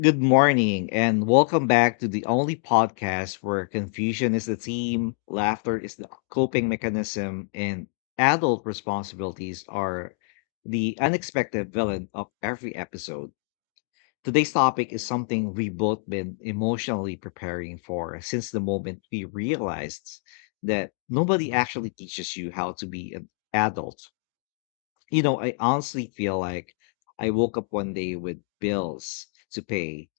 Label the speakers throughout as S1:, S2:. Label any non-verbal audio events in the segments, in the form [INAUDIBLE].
S1: Good morning, and welcome back to the only podcast where confusion is the theme, laughter is the coping mechanism, and adult responsibilities are the unexpected villain of every episode. Today's topic is something we've both been emotionally preparing for since the moment we realized that nobody actually teaches you how to be an adult. I honestly feel like I woke up one day with bills to pay,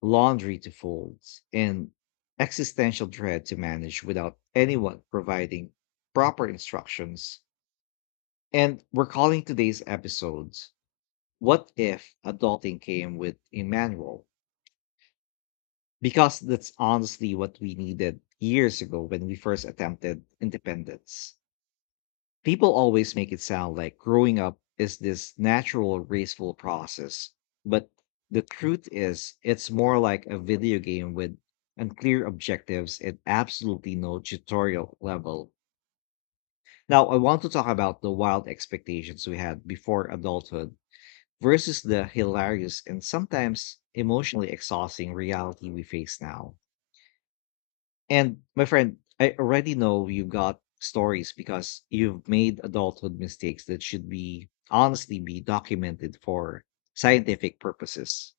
S1: laundry to fold, and existential dread to manage without anyone providing proper instructions. And we're calling today's episodes: What If Adulting Came with a Manual? Because that's honestly what we needed years ago when we first attempted independence. People always make it sound like growing up is this natural, graceful process. But the truth is, it's more like a video game with unclear objectives and absolutely no tutorial level. Now, I want to talk about the wild expectations we had before adulthood versus the hilarious and sometimes emotionally exhausting reality we face now. And my friend, I already know you got stories because you've made adulthood mistakes that should be honestly be documented for scientific purposes.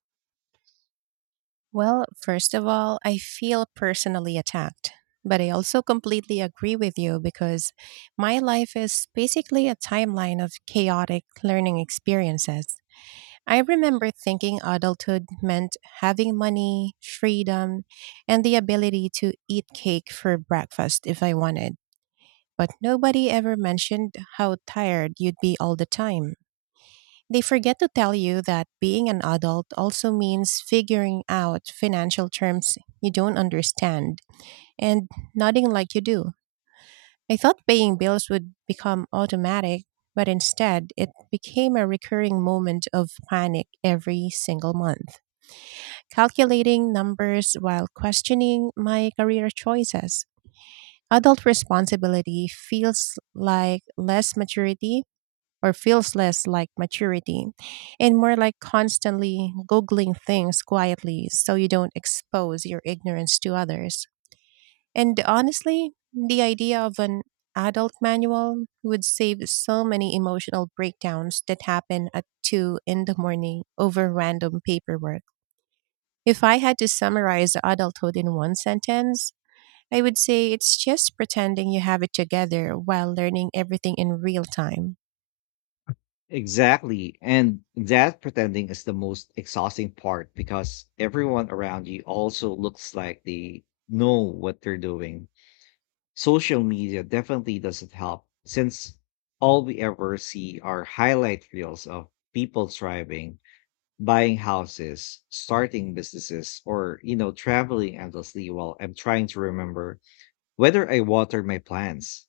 S2: Well, first of all, I feel personally attacked. But I also completely agree with you because my life is basically a timeline of chaotic learning experiences. I remember thinking adulthood meant having money, freedom, and the ability to eat cake for breakfast if I wanted. But nobody ever mentioned how tired you'd be all the time. They forget to tell you that being an adult also means figuring out financial terms you don't understand and nodding like you do. I thought paying bills would become automatic, but instead it became a recurring moment of panic every single month. Calculating numbers while questioning my career choices. Adult responsibility feels like less maturity or feels less like maturity and more like constantly Googling things quietly so you don't expose your ignorance to others. And honestly, the idea of an adult manual would save so many emotional breakdowns that happen at 2 in the morning over random paperwork. If I had to summarize adulthood in one sentence, I would say it's just pretending you have it together while learning everything in real time.
S1: Exactly. And that pretending is the most exhausting part because everyone around you also looks like they know what they're doing. Social media definitely doesn't help since all we ever see are highlight reels of people thriving, buying houses, starting businesses, or traveling endlessly while I'm trying to remember whether I watered my plants.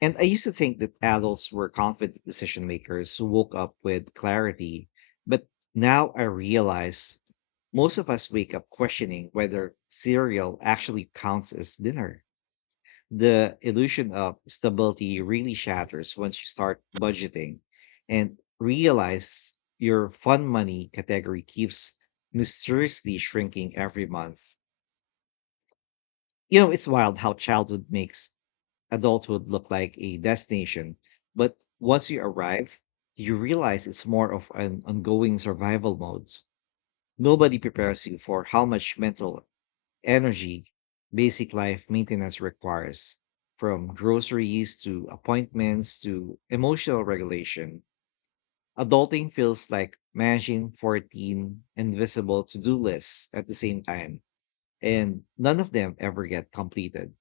S1: And I used to think that adults were confident decision makers who woke up with clarity, but now I realize most of us wake up questioning whether cereal actually counts as dinner. The illusion of stability really shatters once you start budgeting and realize your fun money category keeps mysteriously shrinking every month. You know, it's wild how childhood makes adulthood look like a destination, but once you arrive, you realize it's more of an ongoing survival mode. Nobody prepares you for how much mental energy basic life maintenance requires, from groceries to appointments to emotional regulation. Adulting feels like managing 14 invisible to do lists at the same time, and none of them ever get completed.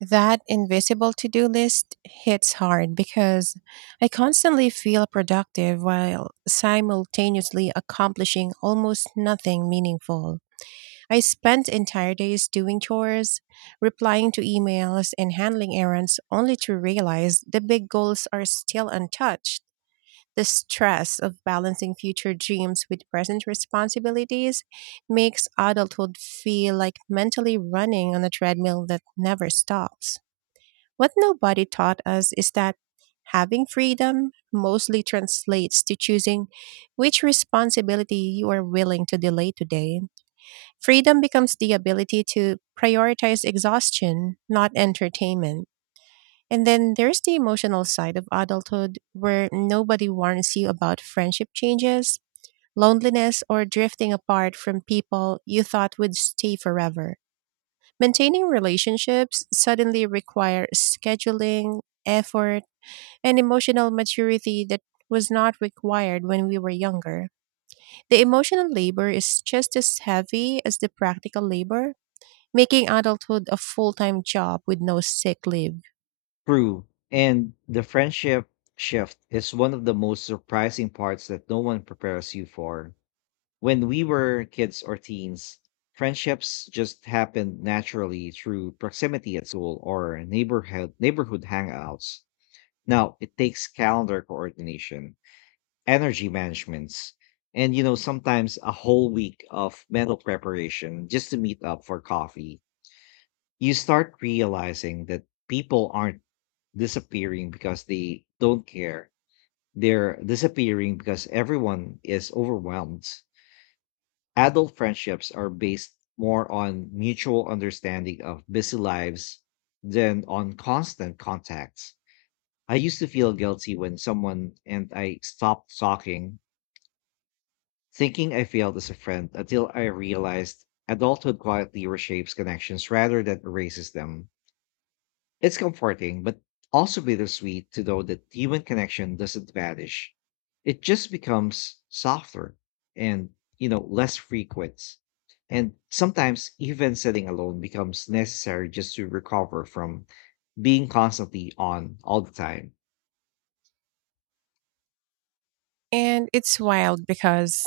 S2: That invisible to do list hits hard because I constantly feel productive while simultaneously accomplishing almost nothing meaningful. I spend entire days doing chores, replying to emails, and handling errands only to realize the big goals are still untouched. The stress of balancing future dreams with present responsibilities makes adulthood feel like mentally running on a treadmill that never stops. What nobody taught us is that having freedom mostly translates to choosing which responsibility you are willing to delay today. Freedom becomes the ability to prioritize exhaustion, not entertainment. And then there's the emotional side of adulthood where nobody warns you about friendship changes, loneliness, or drifting apart from people you thought would stay forever. Maintaining relationships suddenly requires scheduling, effort, and emotional maturity that was not required when we were younger. The emotional labor is just as heavy as the practical labor, making adulthood a full time job with no sick leave.
S1: True. And the friendship shift is one of the most surprising parts that no one prepares you for. When we were kids or teens, friendships just happened naturally through proximity at school or neighborhood hangouts. Now it takes calendar coordination, energy management,s and sometimes a whole week of mental preparation just to meet up for coffee. You start realizing that people aren't disappearing because they don't care. They're disappearing because everyone is overwhelmed. Adult friendships are based more on mutual understanding of busy lives than on constant contacts. I used to feel guilty when someone and I stopped talking, thinking I failed as a friend, until I realized adulthood quietly reshapes connections rather than erases them. It's comforting, but also bittersweet to know that human connection doesn't vanish. It just becomes softer and, less frequent. And sometimes even sitting alone becomes necessary just to recover from being constantly on all the time.
S2: And it's wild because,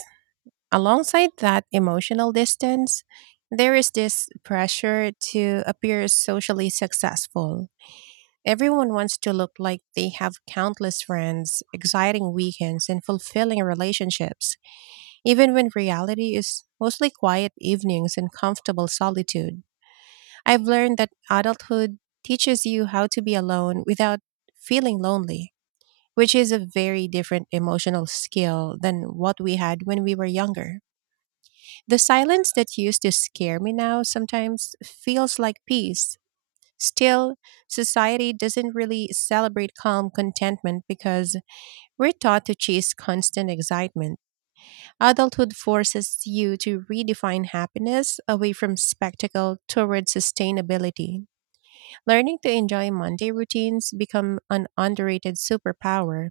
S2: alongside that emotional distance, there is this pressure to appear socially successful. Everyone wants to look like they have countless friends, exciting weekends, and fulfilling relationships, even when reality is mostly quiet evenings and comfortable solitude. I've learned that adulthood teaches you how to be alone without feeling lonely, which is a very different emotional skill than what we had when we were younger. The silence that used to scare me now sometimes feels like peace. Still, society doesn't really celebrate calm contentment because we're taught to chase constant excitement. Adulthood forces you to redefine happiness away from spectacle toward sustainability. Learning to enjoy Monday routines become an underrated superpower.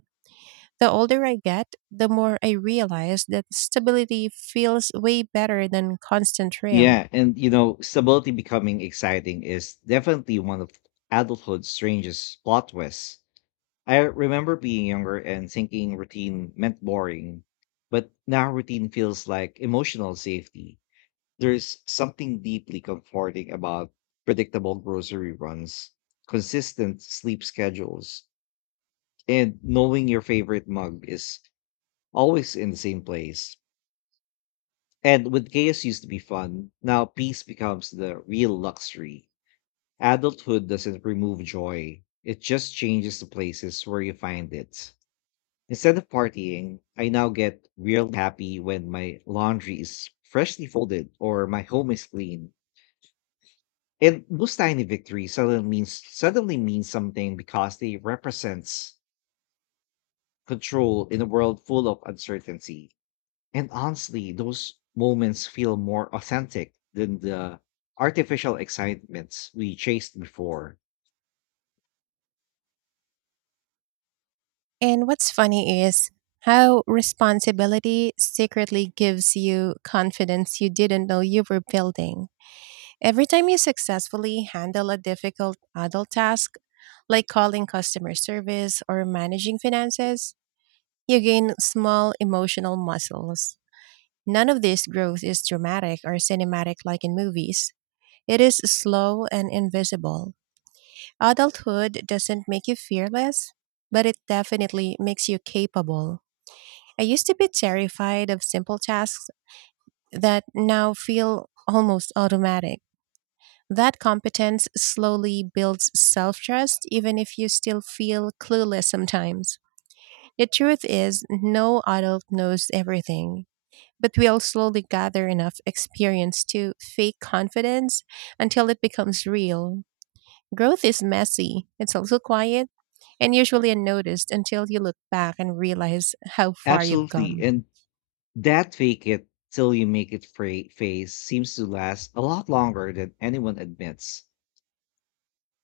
S2: The older I get, the more I realize that stability feels way better than constant thrill.
S1: Yeah. And stability becoming exciting is definitely one of adulthood's strangest plot twists. I remember being younger and thinking routine meant boring, but now routine feels like emotional safety. There's something deeply comforting about predictable grocery runs, consistent sleep schedules, and knowing your favorite mug is always in the same place. And what chaos used to be fun, now peace becomes the real luxury. Adulthood doesn't remove joy, it just changes the places where you find it. Instead of partying, I now get real happy when my laundry is freshly folded or my home is clean. And those tiny victories suddenly mean something because they represents control in a world full of uncertainty. And honestly, those moments feel more authentic than the artificial excitements we chased before.
S2: And what's funny is how responsibility secretly gives you confidence you didn't know you were building. Every time you successfully handle a difficult adult task, like calling customer service or managing finances, you gain small emotional muscles. None of this growth is dramatic or cinematic like in movies. It is slow and invisible. Adulthood doesn't make you fearless, but it definitely makes you capable. I used to be terrified of simple tasks that now feel almost automatic. That competence slowly builds self trust, even if you still feel clueless sometimes. The truth is, no adult knows everything, but we'll slowly gather enough experience to fake confidence until it becomes real. Growth is messy, it's also quiet, and usually unnoticed until you look back and realize how far you've
S1: Absolutely.
S2: come.
S1: And that fake it till you make it phase seems to last a lot longer than anyone admits.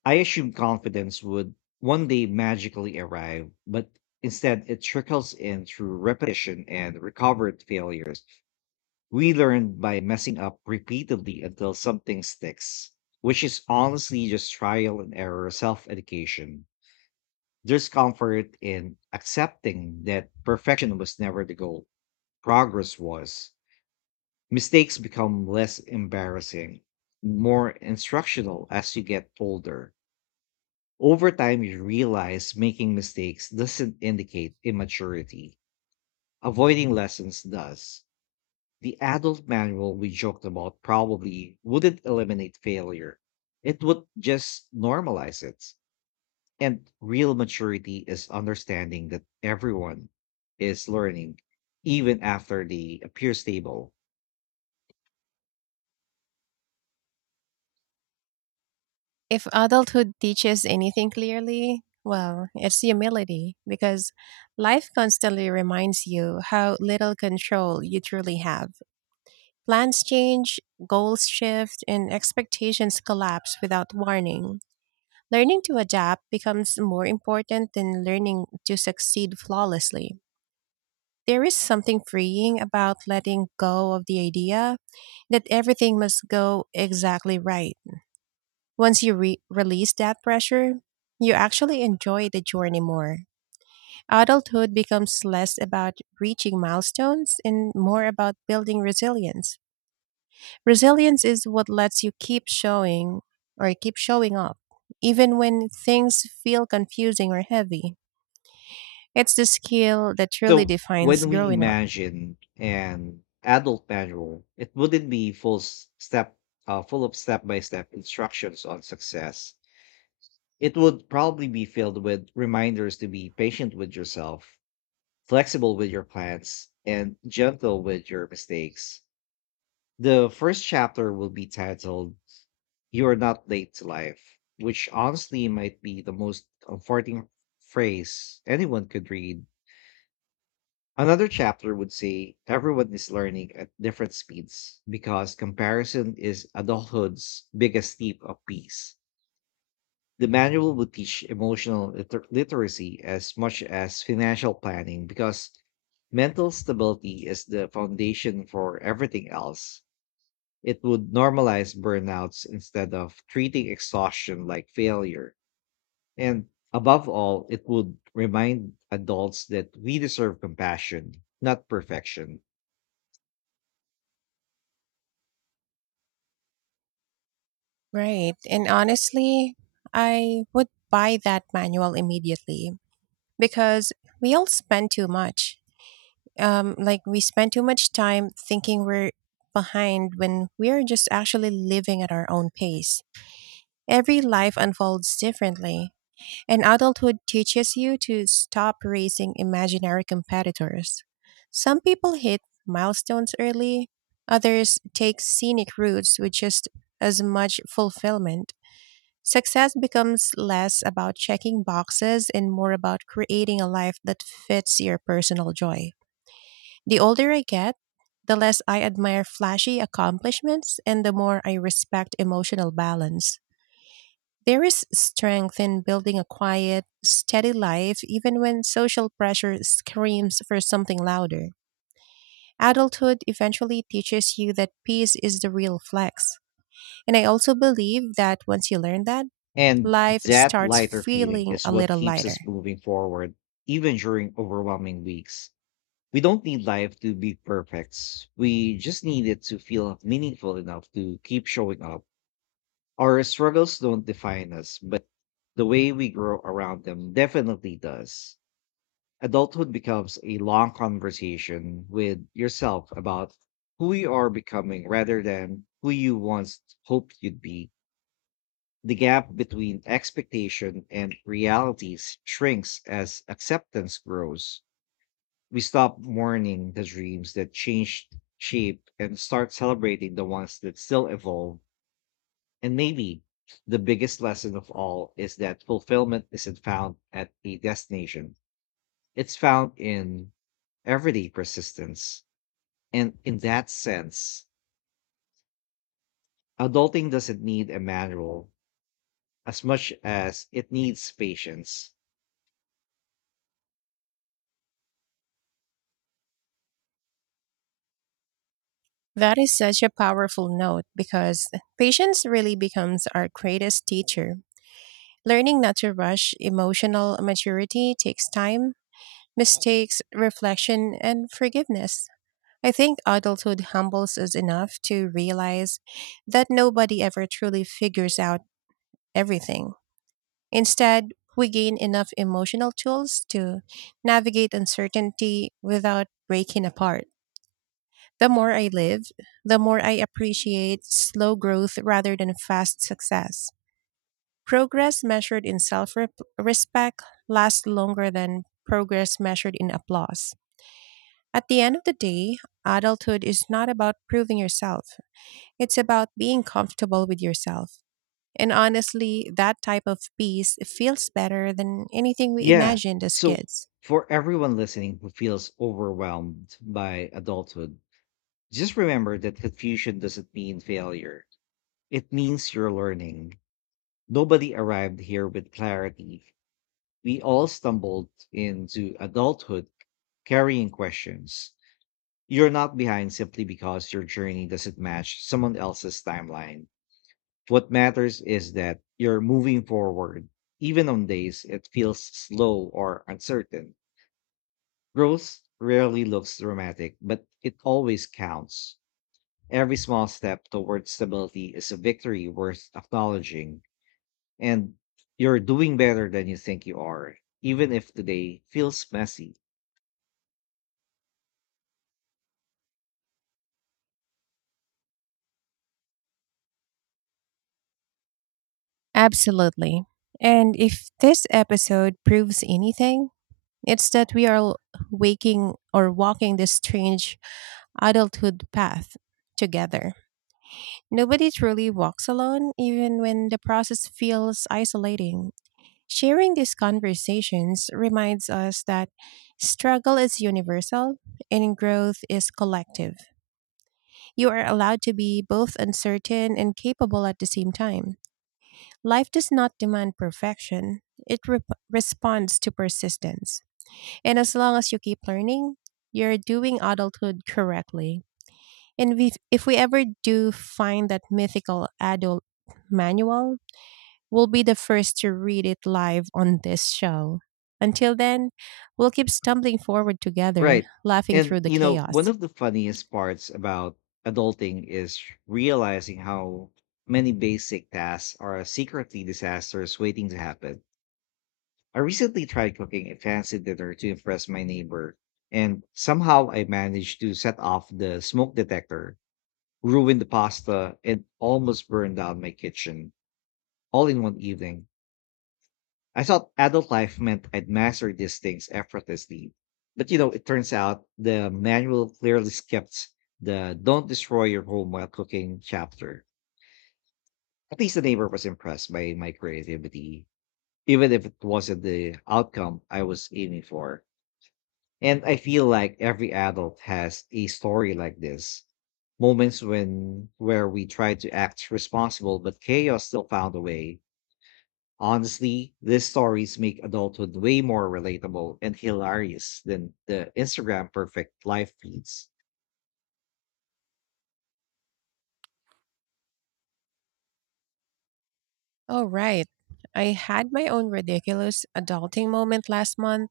S1: I assumed confidence would one day magically arrive, but instead it trickles in through repetition and recovered failures. We learn by messing up repeatedly until something sticks, which is honestly just trial and error self education. There's comfort in accepting that perfection was never the goal, progress was. Mistakes become less embarrassing, more instructional as you get older. Over time, you realize making mistakes doesn't indicate immaturity. Avoiding lessons does. The adult manual we joked about probably wouldn't eliminate failure, it would just normalize it. And real maturity is understanding that everyone is learning, even after they appear stable.
S2: If adulthood teaches anything clearly, well, it's humility because life constantly reminds you how little control you truly have. Plans change, goals shift, and expectations collapse without warning. Learning to adapt becomes more important than learning to succeed flawlessly. There is something freeing about letting go of the idea that everything must go exactly right. Once you release that pressure, you actually enjoy the journey more. Adulthood becomes less about reaching milestones and more about building resilience. Resilience is what lets you keep showing or keep showing up, even when things feel confusing or heavy. It's the skill that truly
S1: So
S2: defines
S1: when we
S2: growing up.
S1: imagine an adult manual, it wouldn't be full of step-by-step instructions on success. It would probably be filled with reminders to be patient with yourself, flexible with your plans, and gentle with your mistakes. The first chapter will be titled "You Are Not Late to Life," which honestly might be the most comforting phrase anyone could read. Another chapter would say everyone is learning at different speeds, because comparison is adulthood's biggest thief of peace. The manual would teach emotional literacy as much as financial planning, because mental stability is the foundation for everything else. It would normalize burnouts instead of treating exhaustion like failure. And above all, it would remind adults that we deserve compassion, not perfection.
S2: Right. And honestly, I would buy that manual immediately because we all spend too much like we spend too much time thinking we're behind when we are just actually living at our own pace. Every life unfolds differently, and adulthood teaches you to stop racing imaginary competitors. Some people hit milestones early, others take scenic routes with just as much fulfillment. Success becomes less about checking boxes and more about creating a life that fits your personal joy. The older I get, the less I admire flashy accomplishments and the more I respect emotional balance. There is strength in building a quiet, steady life even when social pressure screams for something louder. Adulthood eventually teaches you that peace is the real flex. And I also believe that once you learn that,
S1: And
S2: life
S1: that
S2: starts
S1: lighter feeling
S2: feeling
S1: is
S2: a
S1: what
S2: little
S1: keeps
S2: lighter.
S1: us moving forward, even during overwhelming weeks. We don't need life to be perfect. We just need it to feel meaningful enough to keep showing up. Our struggles don't define us, but the way we grow around them definitely does. Adulthood becomes a long conversation with yourself about who you are becoming rather than who you once hoped you'd be. The gap between expectation and realities shrinks as acceptance grows. We stop mourning the dreams that changed shape and start celebrating the ones that still evolve. And maybe the biggest lesson of all is that fulfillment isn't found at a destination, it's found in everyday persistence. And in that sense, adulting doesn't need a manual as much as it needs patience.
S2: That is such a powerful note because patience really becomes our greatest teacher. Learning not to rush emotional maturity takes time, mistakes, reflection, and forgiveness. I think adulthood humbles us enough to realize that nobody ever truly figures out everything. Instead, we gain enough emotional tools to navigate uncertainty without breaking apart. The more I live, the more I appreciate slow growth rather than fast success. Progress measured in self respect lasts longer than progress measured in applause. At the end of the day, adulthood is not about proving yourself, it's about being comfortable with yourself. And honestly, that type of peace feels better than anything we
S1: Yeah.
S2: imagined as
S1: So
S2: kids.
S1: for everyone listening who feels overwhelmed by adulthood, just remember that confusion doesn't mean failure. It means you're learning. Nobody arrived here with clarity. We all stumbled into adulthood carrying questions. You're not behind simply because your journey doesn't match someone else's timeline. What matters is that you're moving forward, even on days it feels slow or uncertain. Growth rarely looks dramatic, but it always counts. Every small step towards stability is a victory worth acknowledging, and you're doing better than you think you are, even if today feels messy.
S2: Absolutely. And if this episode proves anything, it's that we are waking or walking this strange adulthood path together. Nobody truly walks alone, even when the process feels isolating. Sharing these conversations reminds us that struggle is universal and growth is collective. You are allowed to be both uncertain and capable at the same time. Life does not demand perfection, it responds to persistence. And as long as you keep learning, you're doing adulthood correctly. And we, if we ever do find that mythical adult manual, will be the first to read it live on this show. Until then, we'll keep stumbling forward together,
S1: Right.
S2: laughing
S1: And,
S2: through the
S1: you know, one
S2: chaos.
S1: of the funniest parts about adulting is realizing how many basic tasks are secretly disasters waiting to happen. I recently tried cooking a fancy dinner to impress my neighbor, and somehow I managed to set off the smoke detector, ruin the pasta, and almost burn down my kitchen all in one evening. I thought adult life meant I'd master these things effortlessly. But it turns out the manual clearly skipped the don't destroy your home while cooking chapter. At least the neighbor was impressed by my creativity, even if it wasn't the outcome I was aiming for. And I feel like every adult has a story like this. Moments when where we tried to act responsible but chaos still found a way. Honestly, these stories make adulthood way more relatable and hilarious than the Instagram perfect life feeds.
S2: Oh, right. I had my own ridiculous adulting moment last month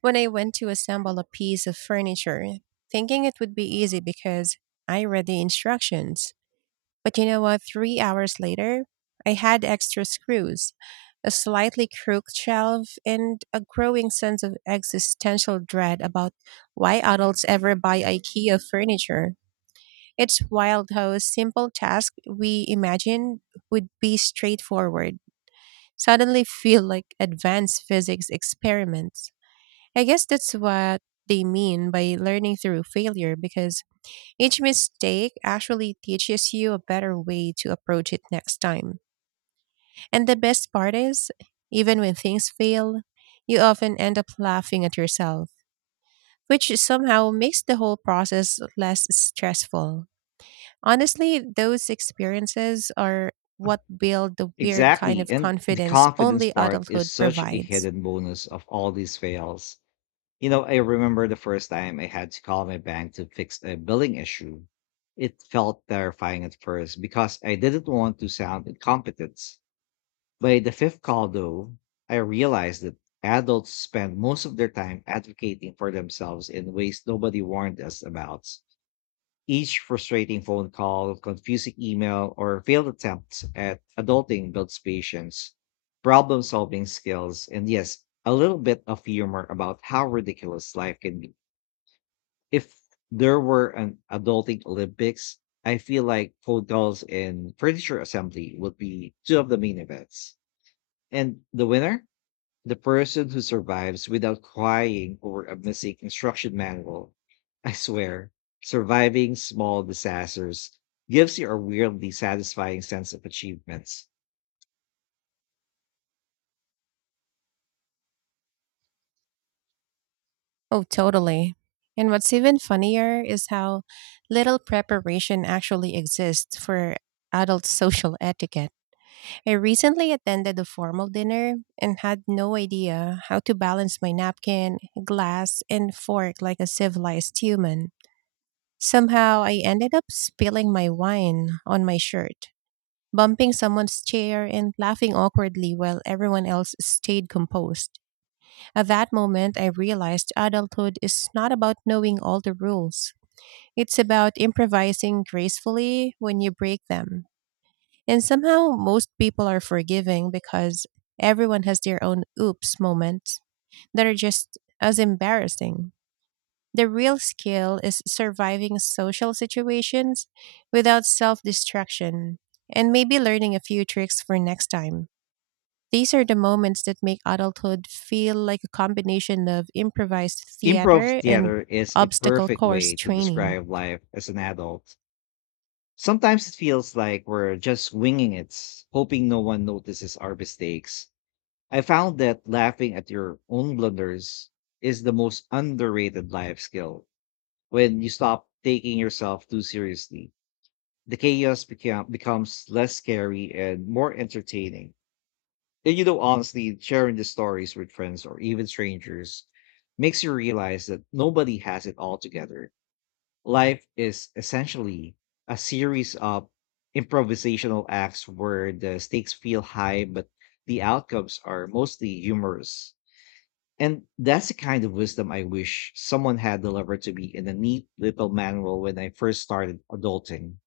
S2: when I went to assemble a piece of furniture, thinking it would be easy because I read the instructions. But you know what? 3 hours later, I had extra screws, a slightly crooked shelf, and a growing sense of existential dread about why adults ever buy IKEA furniture. It's wild how a simple task we imagined would be straightforward suddenly feel like advanced physics experiments. I guess that's what they mean by learning through failure because each mistake actually teaches you a better way to approach it next time. And the best part is, even when things fail, you often end up laughing at yourself, which somehow makes the whole process less stressful. Honestly, those experiences are what build the weird kind
S1: Exactly.
S2: of
S1: And the
S2: confidence
S1: confidence
S2: only
S1: part is
S2: adulthood
S1: such a
S2: provides.
S1: hidden bonus of all these fails. You know, I remember the first time I had to call my bank to fix a billing issue. It felt terrifying at first because I didn't want to sound incompetent. By the fifth call, though, I realized that adults spend most of their time advocating for themselves in ways nobody warned us about. Each frustrating phone call, confusing email, or failed attempt at adulting builds patience, problem solving skills, and yes, a little bit of humor about how ridiculous life can be. If there were an adulting Olympics, I feel like phone calls and furniture assembly would be two of the main events. And the winner? The person who survives without crying over a missing instruction manual. I swear, surviving small disasters gives you a weirdly satisfying sense of achievements.
S2: Oh, totally. And what's even funnier is how little preparation actually exists for adult [LAUGHS] social etiquette. I recently attended a formal dinner and had no idea how to balance my napkin, glass, and fork like a civilized human. Somehow, I ended up spilling my wine on my shirt, bumping someone's chair, and laughing awkwardly while everyone else stayed composed. At that moment, I realized adulthood is not about knowing all the rules. It's about improvising gracefully when you break them. And somehow, most people are forgiving because everyone has their own oops moments that are just as embarrassing. The real skill is surviving social situations without self destruction and maybe learning a few tricks for next time. These are the moments that make adulthood feel like a combination of improvised
S1: Improv
S2: theater and
S1: theater is a
S2: obstacle
S1: perfect
S2: course
S1: way to
S2: training.
S1: describe life as an adult. Sometimes it feels like we're just winging it, hoping no one notices our mistakes. I found that laughing at your own blunders is the most underrated life skill. When you stop taking yourself too seriously, the chaos becomes less scary and more entertaining. Honestly, sharing the stories with friends or even strangers makes you realize that nobody has it all together. Life is essentially a series of improvisational acts where the stakes feel high, but the outcomes are mostly humorous. And that's the kind of wisdom I wish someone had delivered to me in a neat little manual when I first started adulting.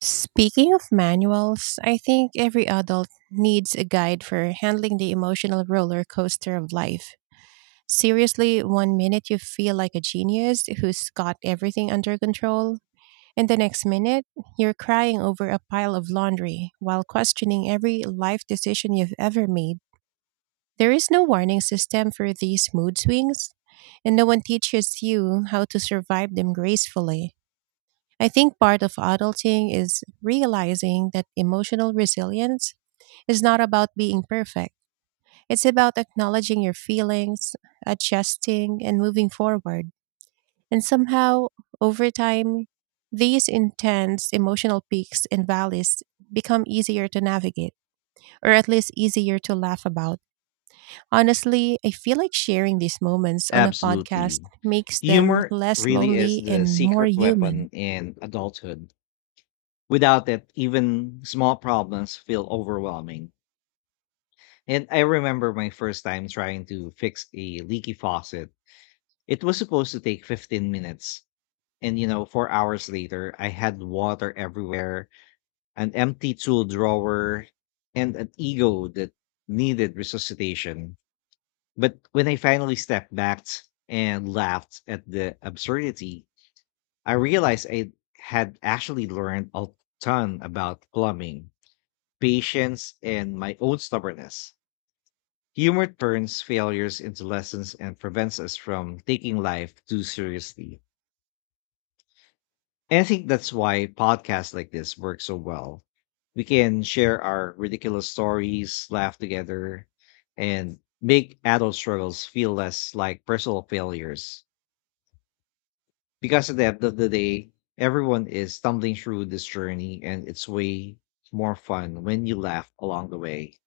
S2: Speaking of manuals, I think every adult needs a guide for handling the emotional roller coaster of life. Seriously, one minute you feel like a genius who's got everything under control, and the next minute you're crying over a pile of laundry while questioning every life decision you've ever made. There is no warning system for these mood swings, and no one teaches you how to survive them gracefully. I think part of adulting is realizing that emotional resilience is not about being perfect. It's about acknowledging your feelings, adjusting, and moving forward. And somehow, over time, these intense emotional peaks and valleys become easier to navigate, or at least easier to laugh about. Honestly, I feel like sharing these moments on a podcast
S1: Absolutely.
S2: makes them
S1: Humor
S2: less
S1: really is
S2: lonely
S1: the
S2: and more
S1: secret
S2: human.
S1: weapon in adulthood. Without it, even small problems feel overwhelming. And I remember my first time trying to fix a leaky faucet. It was supposed to take 15 minutes. And 4 hours later, I had water everywhere, an empty tool drawer, and an ego that needed resuscitation. But when I finally stepped back and laughed at the absurdity, I realized I had actually learned a ton about plumbing, patience, and my own stubbornness. Humor turns failures into lessons and prevents us from taking life too seriously. And I think that's why podcasts like this work so well. We can share our ridiculous stories, laugh together, and make adult struggles feel less like personal failures. Because at the end of the day, everyone is stumbling through this journey, and it's way more fun when you laugh along the way.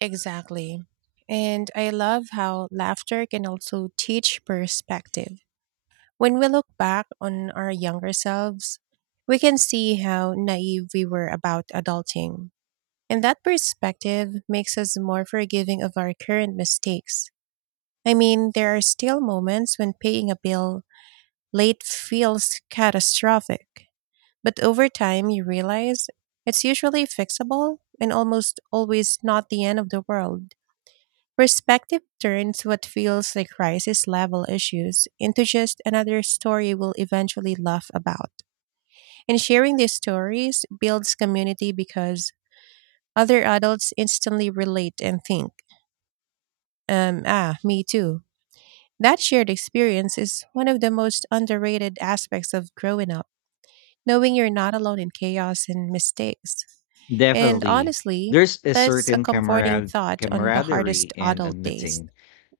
S2: Exactly. And I love how laughter can also teach perspective. When we look back on our younger selves, we can see how naive we were about adulting. And that perspective makes us more forgiving of our current mistakes. I mean, there are still moments when paying a bill late feels catastrophic. But over time, you realize it's usually fixable and almost always not the end of the world. Perspective turns what feels like crisis level issues into just another story we'll eventually laugh about. And sharing these stories builds community because other adults instantly relate and think, ah, me too. That shared experience is one of the most underrated aspects of growing up, knowing you're not alone in chaos and mistakes. And
S1: Definitely.
S2: honestly,
S1: There's a
S2: that's a
S1: certain
S2: comforting
S1: camarad-
S2: thought on the hardest
S1: camaraderie in
S2: adult days.
S1: admitting,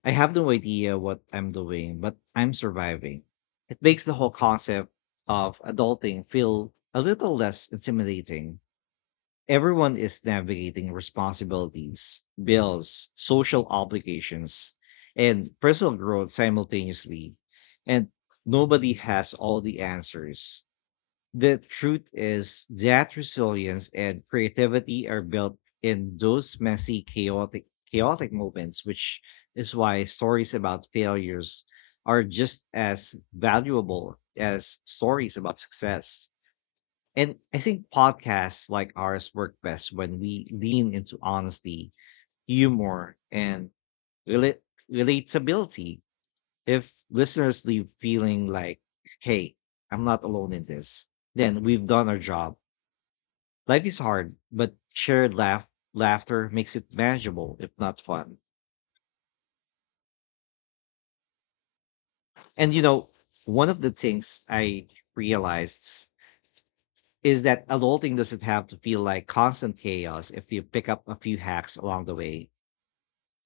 S1: "I have no idea what I'm doing, but I'm surviving." It makes the whole concept of adulting feel a little less intimidating. Everyone is navigating responsibilities, bills, social obligations, and personal growth simultaneously, and nobody has all the answers. The truth is that resilience and creativity are built in those messy, chaotic moments, which is why stories about failures are just as valuable as stories about success. And I think podcasts like ours work best when we lean into honesty, humor, and rela- relatability. If listeners leave feeling like, "Hey, I'm not alone in this," then we've done our job. Life is hard, but shared laughter makes it manageable, if not fun. And you know, one of the things I realized is that adulting doesn't have to feel like constant chaos if you pick up a few hacks along the way.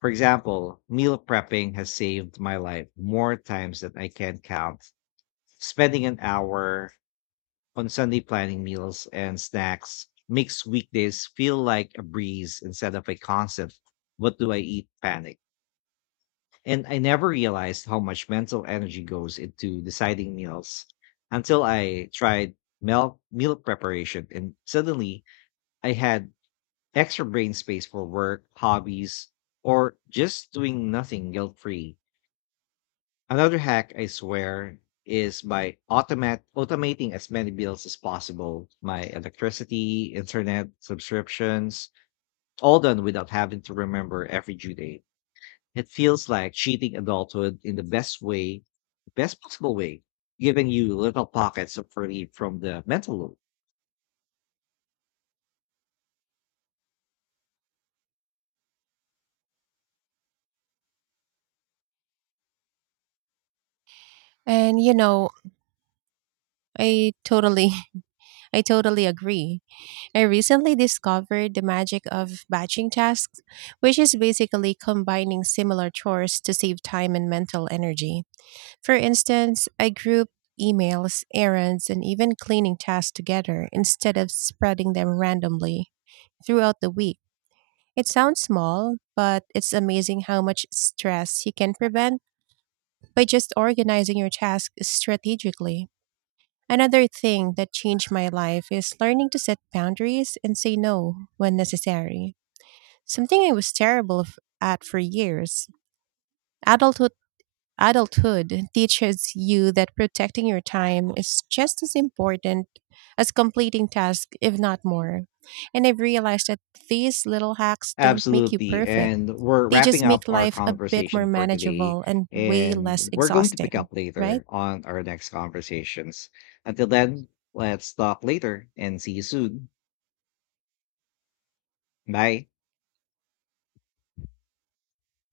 S1: For example, meal prepping has saved my life more times than I can count. Spending an hour on Sunday planning meals and snacks makes weekdays feel like a breeze instead of a constant "what do I eat" panic. And I never realized how much mental energy goes into deciding meals until I tried meal preparation. And suddenly I had extra brain space for work, hobbies, or just doing nothing guilt free. Another hack, I swear, is by automating as many bills as possible: my electricity, internet subscriptions, all done without having to remember every due date. It feels like cheating adulthood in the best possible way, giving you little pockets of relief from the mental load.
S2: And you know, I totally [LAUGHS] I totally agree. I recently discovered the magic of batching tasks, which is basically combining similar chores to save time and mental energy. For instance, I group emails, errands, and even cleaning tasks together instead of spreading them randomly throughout the week. It sounds small, but it's amazing how much stress you can prevent by just organizing your tasks strategically. Another thing that changed my life is learning to set boundaries and say no when necessary. Something I was terrible at for years. Adulthood adulthood teaches you that protecting your time is just as important as completing tasks, if not more. And I've realized that these little hacks don't make you
S1: Absolutely.
S2: perfect.
S1: And we're
S2: They just
S1: wrapping up
S2: make
S1: our
S2: life a bit more
S1: conversation for today.
S2: manageable and way
S1: And
S2: less
S1: we're going to pick
S2: exhausting,
S1: up
S2: right?
S1: later on our next conversations. Until then, let's talk later and see you soon. Bye.